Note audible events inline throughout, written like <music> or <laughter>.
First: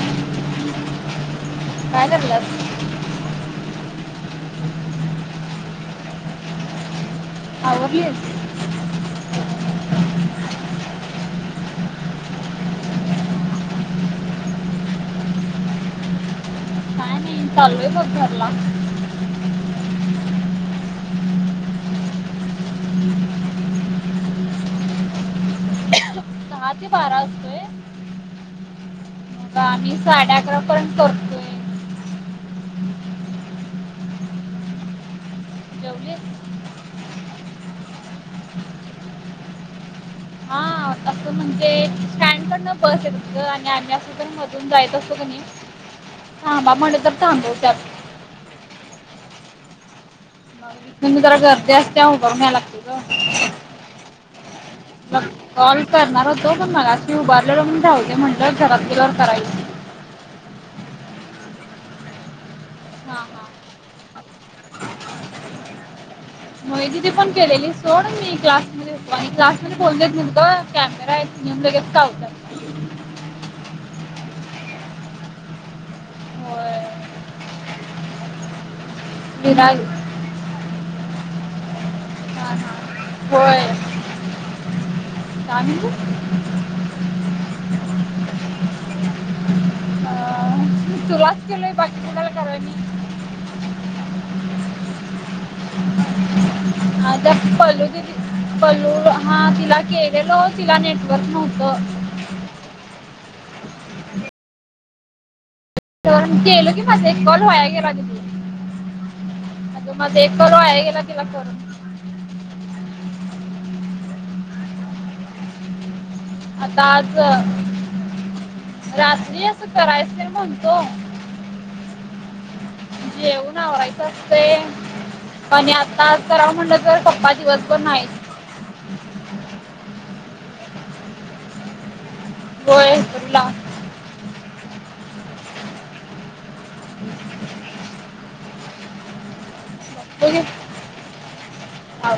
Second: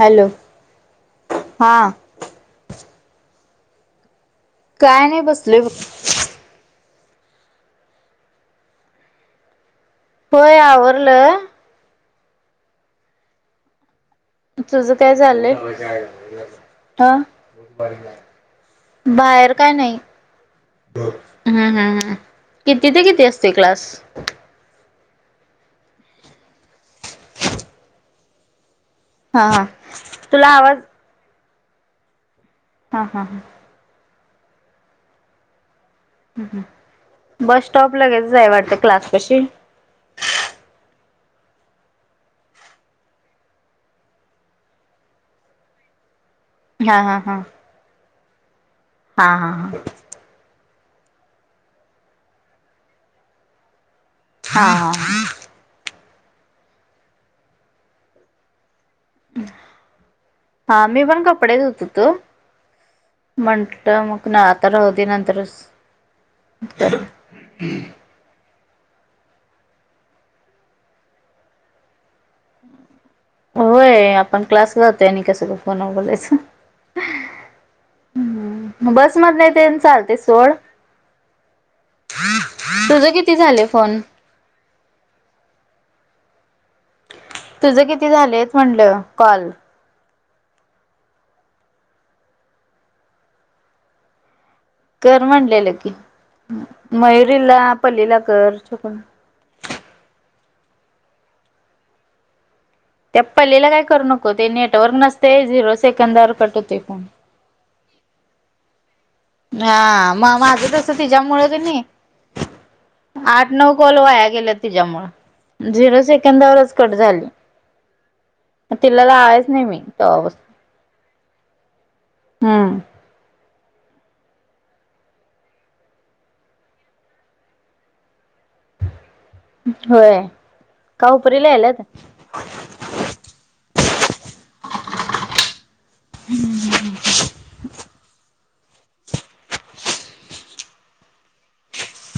Hello हा चालेल मग. काय नाही बसले बघ. आवरलं. होय आवरलं. तुझं काय चाललंय हा. काय नाही चाललोय बघ घरला बाहेर काय नाही. हम् हम ह किती ते किती असते क्लास. दहा ते बारा असतोय. हा मग हा आम्ही साडे तुला अकरा आवाज पर्यंत करतो. हा हा हा जेवलीस बस स्टॉप लगेच जाय वाटतं क्लास पाशी हा असं म्हणजे स्टँड कडन बस येत तुं आणि आम्ही असं पण मधून जायच असतो कणी थांबा म्हटले हा तर हा हा थांबवता. हा हा हा. इथूनी जरा गर्दी असते उभं राहून यायला लागते ग. हा हा. कॉल करणार होतो पण मगशी उभारलेलो म्हणून जाऊ दे म्हटलं घरात गेल्यावर करायच. हा मी पण कपडे धुवत होतो. हा हा म्हंटल मग आता राहू दे नंतर च. ण केलेली. सोड मी क्लासमध्ये होेतो आणि क्लासमध्ये बोलू देत नाही ग कॅमेरा आहेत <unintelligible> कावतात. होय आपण क्लास ळा जातोय आणि कसं फोन वर बोलायचं. होय हम्म बस मधले तेन विराज चालते सोड तुझं किती हा झाले फोन हा होय. तुझं किती झाले म्हटलं कॉल. अं, तुलाच केलोय बाकी कणाला करायच. कर म्हणलेलं की अं, त्या मयुरीला, पल्लू दिदी पलीला कर, छक पल्लू हा तिला केलेलो तिला नेटवर्क नव्हतं. त्या पल्लीला काय करू नको ते नेटवर्क नसते झिरो सेकंदावर कट होते फोन बोलवा गेलाय तिकडे. हा म माझ कस तिला तिच्यामुळे तर करून नाही. आठ नऊ कॉल वाया गेल्या तिच्यामुळे झिरो एंदावरच आता कट आज झाली अं, तिला लावायचा नाही मी तेव्हा पासून होय. हम्म. जेऊन आवरायचं असत. आणि आता तर म्हणलं तर पप्पा दिवस भर नाही. होय का उपरीला आलात. होय उपरीला. <unintelligible>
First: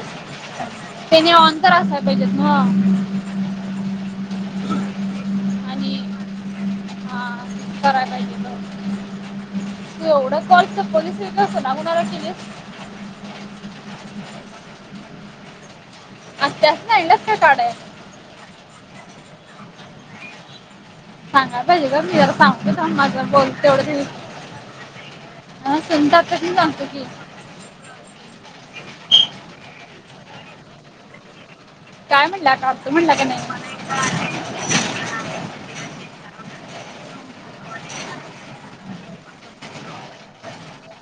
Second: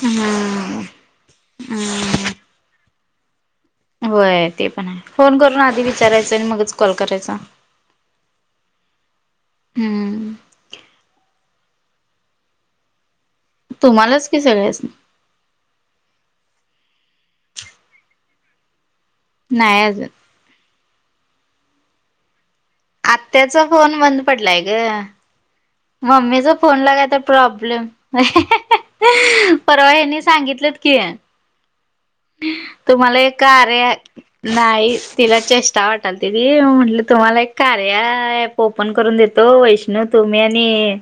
हम्म नी अंतर <unintelligible> पाहिजे हम्म ना. होय ते पण आहे. फोन करून आधी आणि विचारायचं आणि मगच कॉल हा करायचा कराय पाहिजे बर. हम्म. एवढं कॉल कुणा कुणाल केली. तुम्हालाच की सगळ्यासनी? असत अस इंडस <unintelligible> नाही काढायचा. नाय अजून. सांगा पाहिजे का मी जरा सांग आत्याचा फोन बंद पडलाय ग हा सुनतात तर मम्मीचा मी फोन सांगतो की लागाय तर प्रॉब्लेम परवा हनी सांगितलंत की. काय म्हणलं काळतो म्हणला तुम्हाला का एक नाही कार्या म? नाही तिला चेष्टा वाटल तिरी म्हंटले तुम्हाला एक कार्या ॲप ओपन करून देतो वैष्णव तुम्ही आणि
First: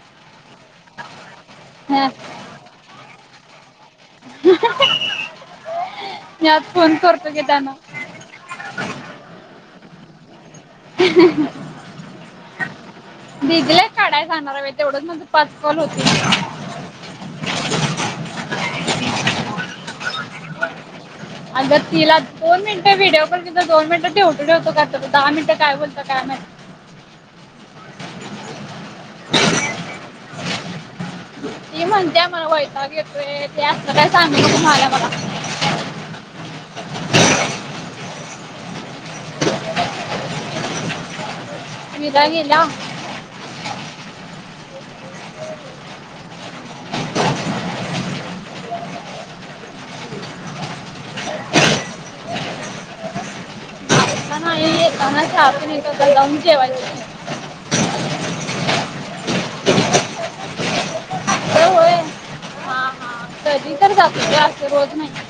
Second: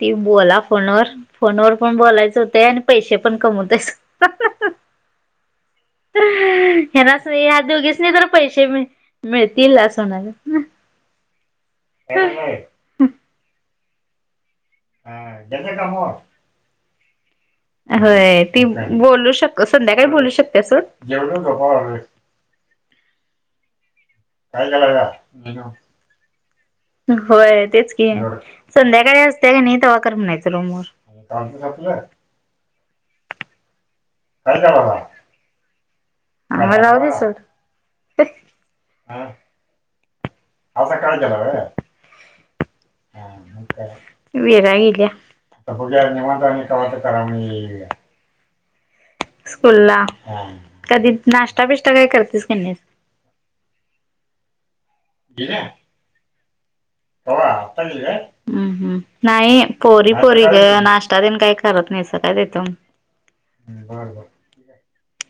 ती बोला फोनवर, फोनवर पण हा, बोलायच होते आणि पैसे पण कमवतेस. <unintelligible> <inaudible> मी आज तर फोन करतो की ह्या ह त्यांना दोघेच नाही तर पैसे मिळतील असं नाही <unintelligible> <inaudible> ह.. बिगले काढाय जाणार आहे तेवढंच मग पाच कॉल होतील. होय ती बोलू शक संध्याकाळी बोलू शकते अस? अग तिला दोन मिनट व्हिडीओ बघीतले कि दोनमिनट ठेवतो, ठेवतो कारतो ती दहा मिनटं काय बोलत काय माहीती. होय तेच की संध्याकाळी असते की नाही तेव्हा करून न्यायचं रुम वर. ती म्हणते मला वैताग येतोय ते असल काय सांगु नको <unintelligible> मला. आणि मला राहुदे स. आसा काळजला हे. विरा गेला. विरा येईला. निवांत कवाच कराय मी... स्कूलला कधी नाष्टा, बिष्टा काही करतेस की नाही? ह ग आप क <unintelligible> कवा आता शिकाय? हम्म, हम्म नाही पोरी, पोरी नाष्टा देन काही करत नाहीस काय तेथून. तरी पण जाते. रोज नाही.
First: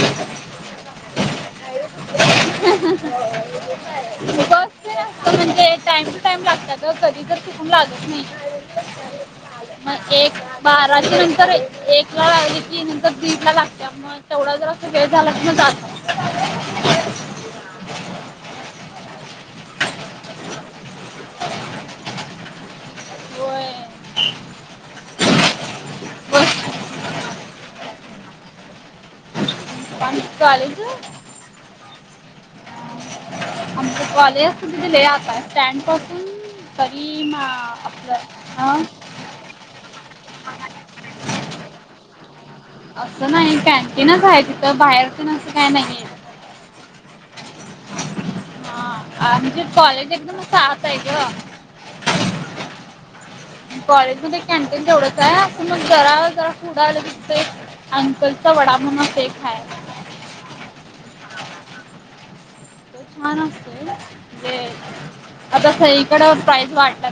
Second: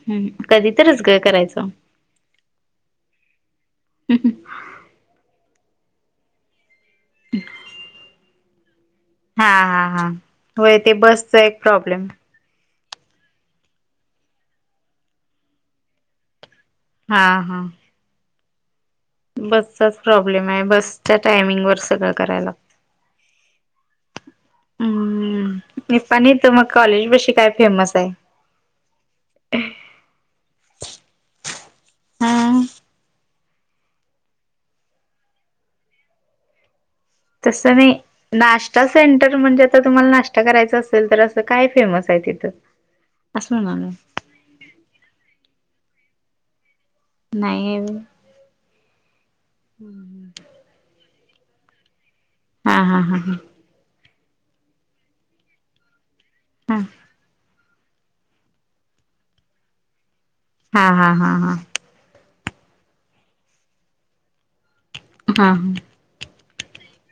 हम्म कधी तरिच ग करायचंय. बस म्हणजे टाईम टू टाईम लागतात ना. तर कधी तर चुकून लागत नाही. हा हा हा. मग एक, होय ते बाराच्या बसचा नंतर प्रॉब्लेम एक वेळा आली कि दिपला लागत मग तेवढा जर अस वेळ झाला की जाता. हा हा. बसचाच प्रॉब्लेम आहे बसच्या टायमिंगवर सगळं करायला लागते. होय हम्म. निफानी तुम कॉलेज बशी काय फेमस आहे? प कॉलेजला. हा आमच कॉलेज तिथे आता स्टँड पासून तरी.. मा तस नाही. आपलं हं? नाष्टा सेंटर म्हणजे आता तुम्हाला नाष्टा करायचा असेल तर असं काय फेमस आहे तिथं. असं नाही कॅन्टीन खाय तर बाहेर तुन असं काय नाहीय. नाही हाय गि. हा म्हणजे कॉलेज एकदम सात आहे ग. हा हा हा हा! कॉलेज मध्ये कॅनटीन जवढंच आहे, जरा, जरा फुड हा आलं ति अंकलचा वडा, म्हणून फेकहाये. हा हा हा हा! छान असतय, हा आता सईकड प्राईज वाटतात.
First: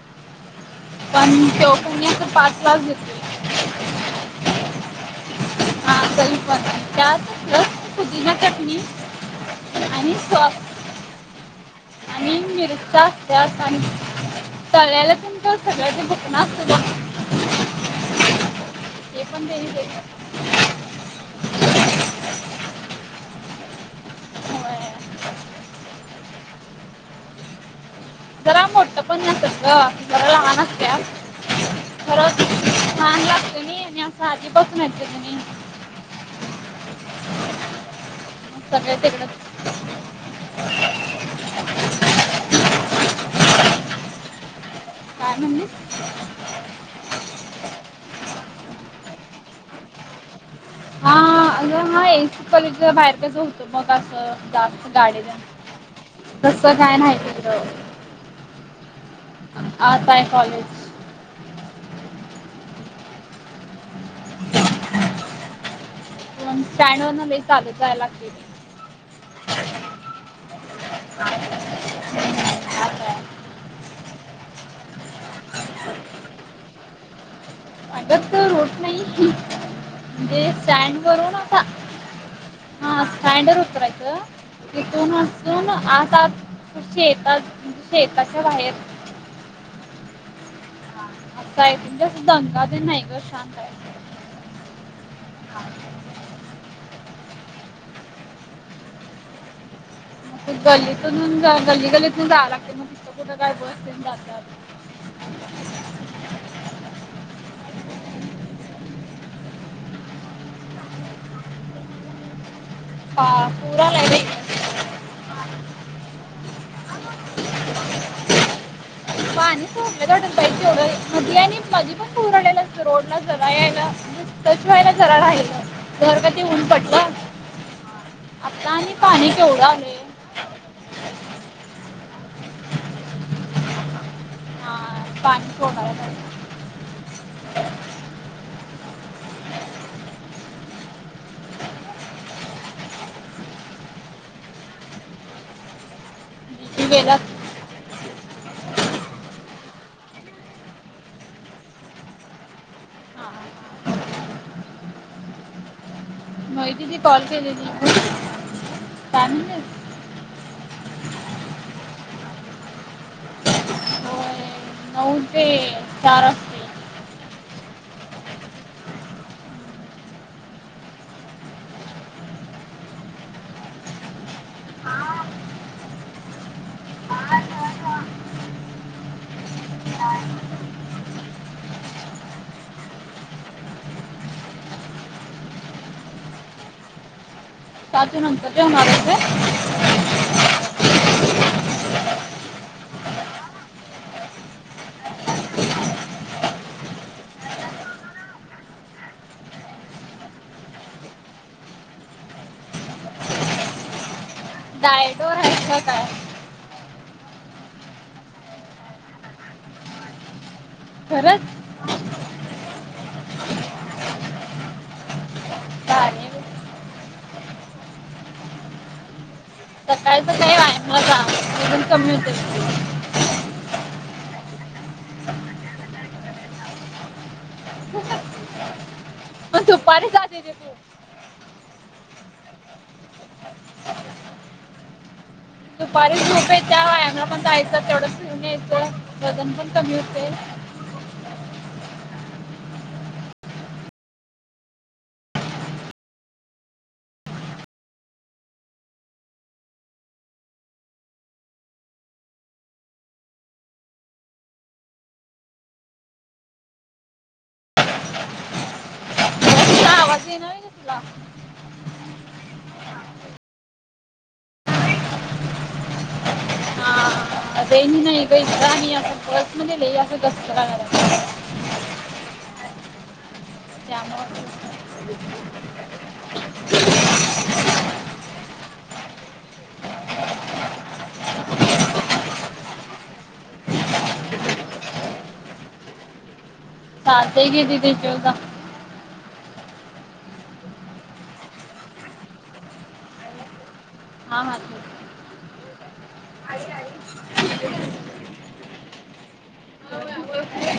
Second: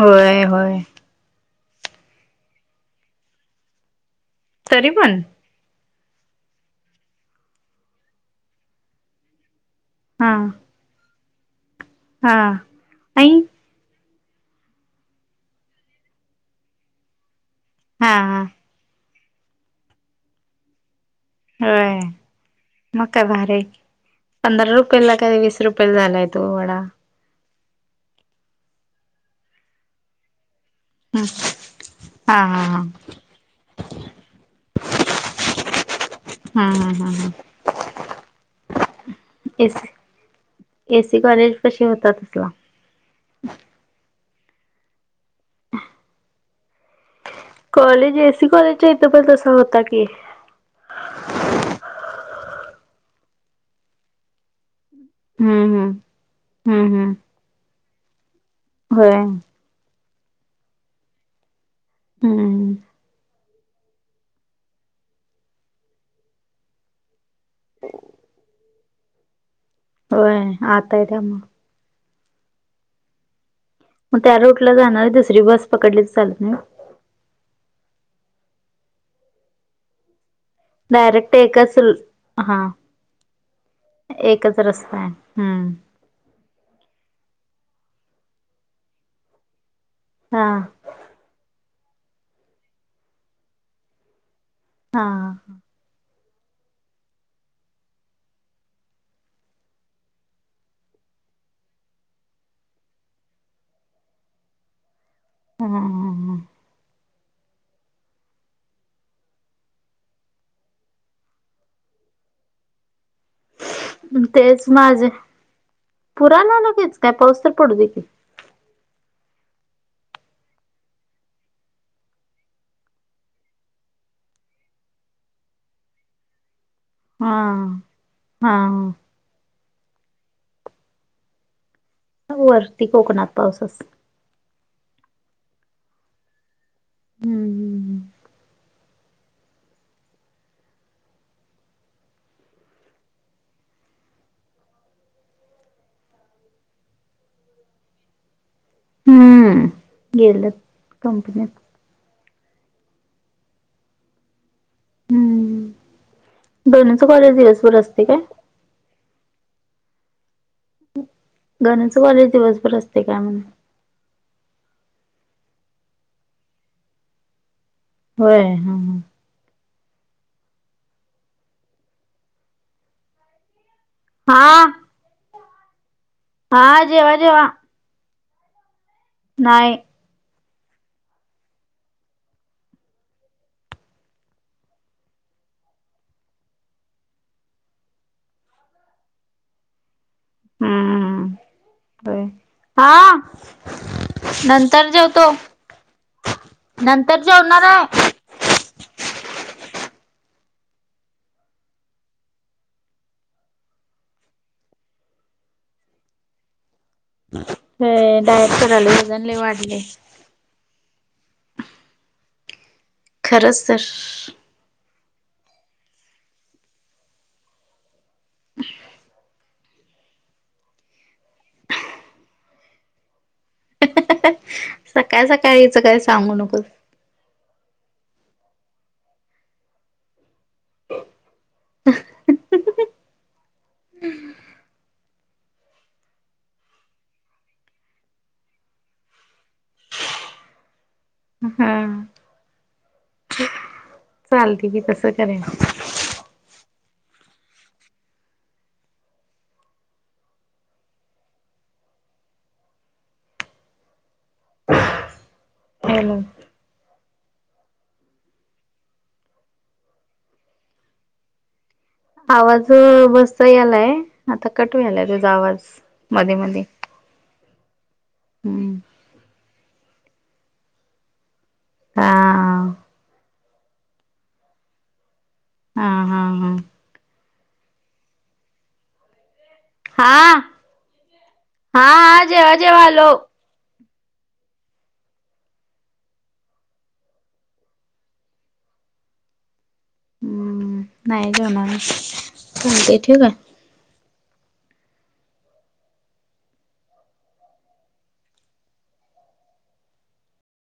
होय, होय! पण तोकण्याच पाच तास घेतले <unintelligible> तरी पण. हा तरीपन त्यातचं रस, पुदिना चटणी? आणि हा सॉस हा आणि मिरच्या आई असत्यात. आणि तळलेलं तुमच्या सगळ भुकना असतो. हा हा! हे पण तेनी का <unintelligible> होय मग काय भारी, पंधरा होय. रुपयला काये वीस रुपयाला झालायेत. तो वडा. जरा मोठ पण नस ग जरा लहान अस <unintelligible> हं! खरंच छान लागत ना आणिं आधी बसून येत त <unintelligible> हं हं हं हं! सगळे तिकडं. एस एसी कॉलेज पशी होता <unintelligible> ला काय म्हणे. कॉलेज, एसी कॉलेज च्या इथं पण तसा होता की. हा हा अग आहे एसी कॉलेजच्या बाहेर कसं होतं, मग असं जास्त. गाडी हम्म तस हम्म काय हम्म माहिती तर. होय! आताय कॉलेज. हूं! पण स्टॅड वरन लई चालत जायाल लागत. होय आता येत्या मं. आता म त्या रूट ला जाणारी दुसरी बस पकडलीत चालत नाही? अग तो रूट नाही म्हणजे? स्टँड वरून डायरेक्ट आता, एकच हा स्टँडवर उतरायचं एकच रस्ता आहे तीथून तिथून हम्म आता शेतात शेताच्या बाहेर हा! आता ये जस दंगा ते नाही ग शांत आहे. हा! मग गल्लीतून जा गल्ली गल्लीतून जाव लागते मग त कुठं काय बस देन जात <unintelligible> हाहाहा! ह पूरा नाहीले <unintelligible> तेच माझे पुराना लगेच काय पाऊस तर पडू दे की. पाणी सोडल, <unintelligible> हि आणि मधि पण पूर आलेलं असत रोडला जरा यायला. त्याशिवाय ना जरा राहिलेल. घर कती ऊन पडलं, हा हा आता आणि पाणी केवढं आलंय. वरती कोकनात पाऊसच. हा पाणी पोव <unintelligible> हम्म कला <unintelligible> गेलंत कंपनीत. ह <unintelligible> दोन्हीच कॉलेज दिवसभर असते काय त्यां गणचवाले दिवसभर असते काय म्हण होय नऊ तेे चार होय हा हा हा हाजेवाजेवा नाहीय साज ना सजम माेत हम्म हा नंतर जेवतो नंतर जेवणार आहे जाायडोर ह काय हे डायट कराले वजनले वाढले खरंच खरंच तर चालेल <inaudible> सकाळच नाही वाय माझा कमी होत सकाळ सकाळी याचं काय सांगू नको अ तुपपाणी काातेते प ह हम् दुपारी खूप येत्या वयांग पण जायचं तेवढं फिऊून येतं वजन पण कमी होते हम् चालते की तसं करेन हो ना पास ये ना कथुला आवाज बसता यालाय आता कटू आलाय तुझ आवाज मध्ये मध अ नाही पणी अस परसनली ल अस दणार हा जानव हा हा हा हा हा हाजयजय वालो तल ते गेेत देशो का हम्म नाही जाणार नाही कोते ठीक आहे हा हा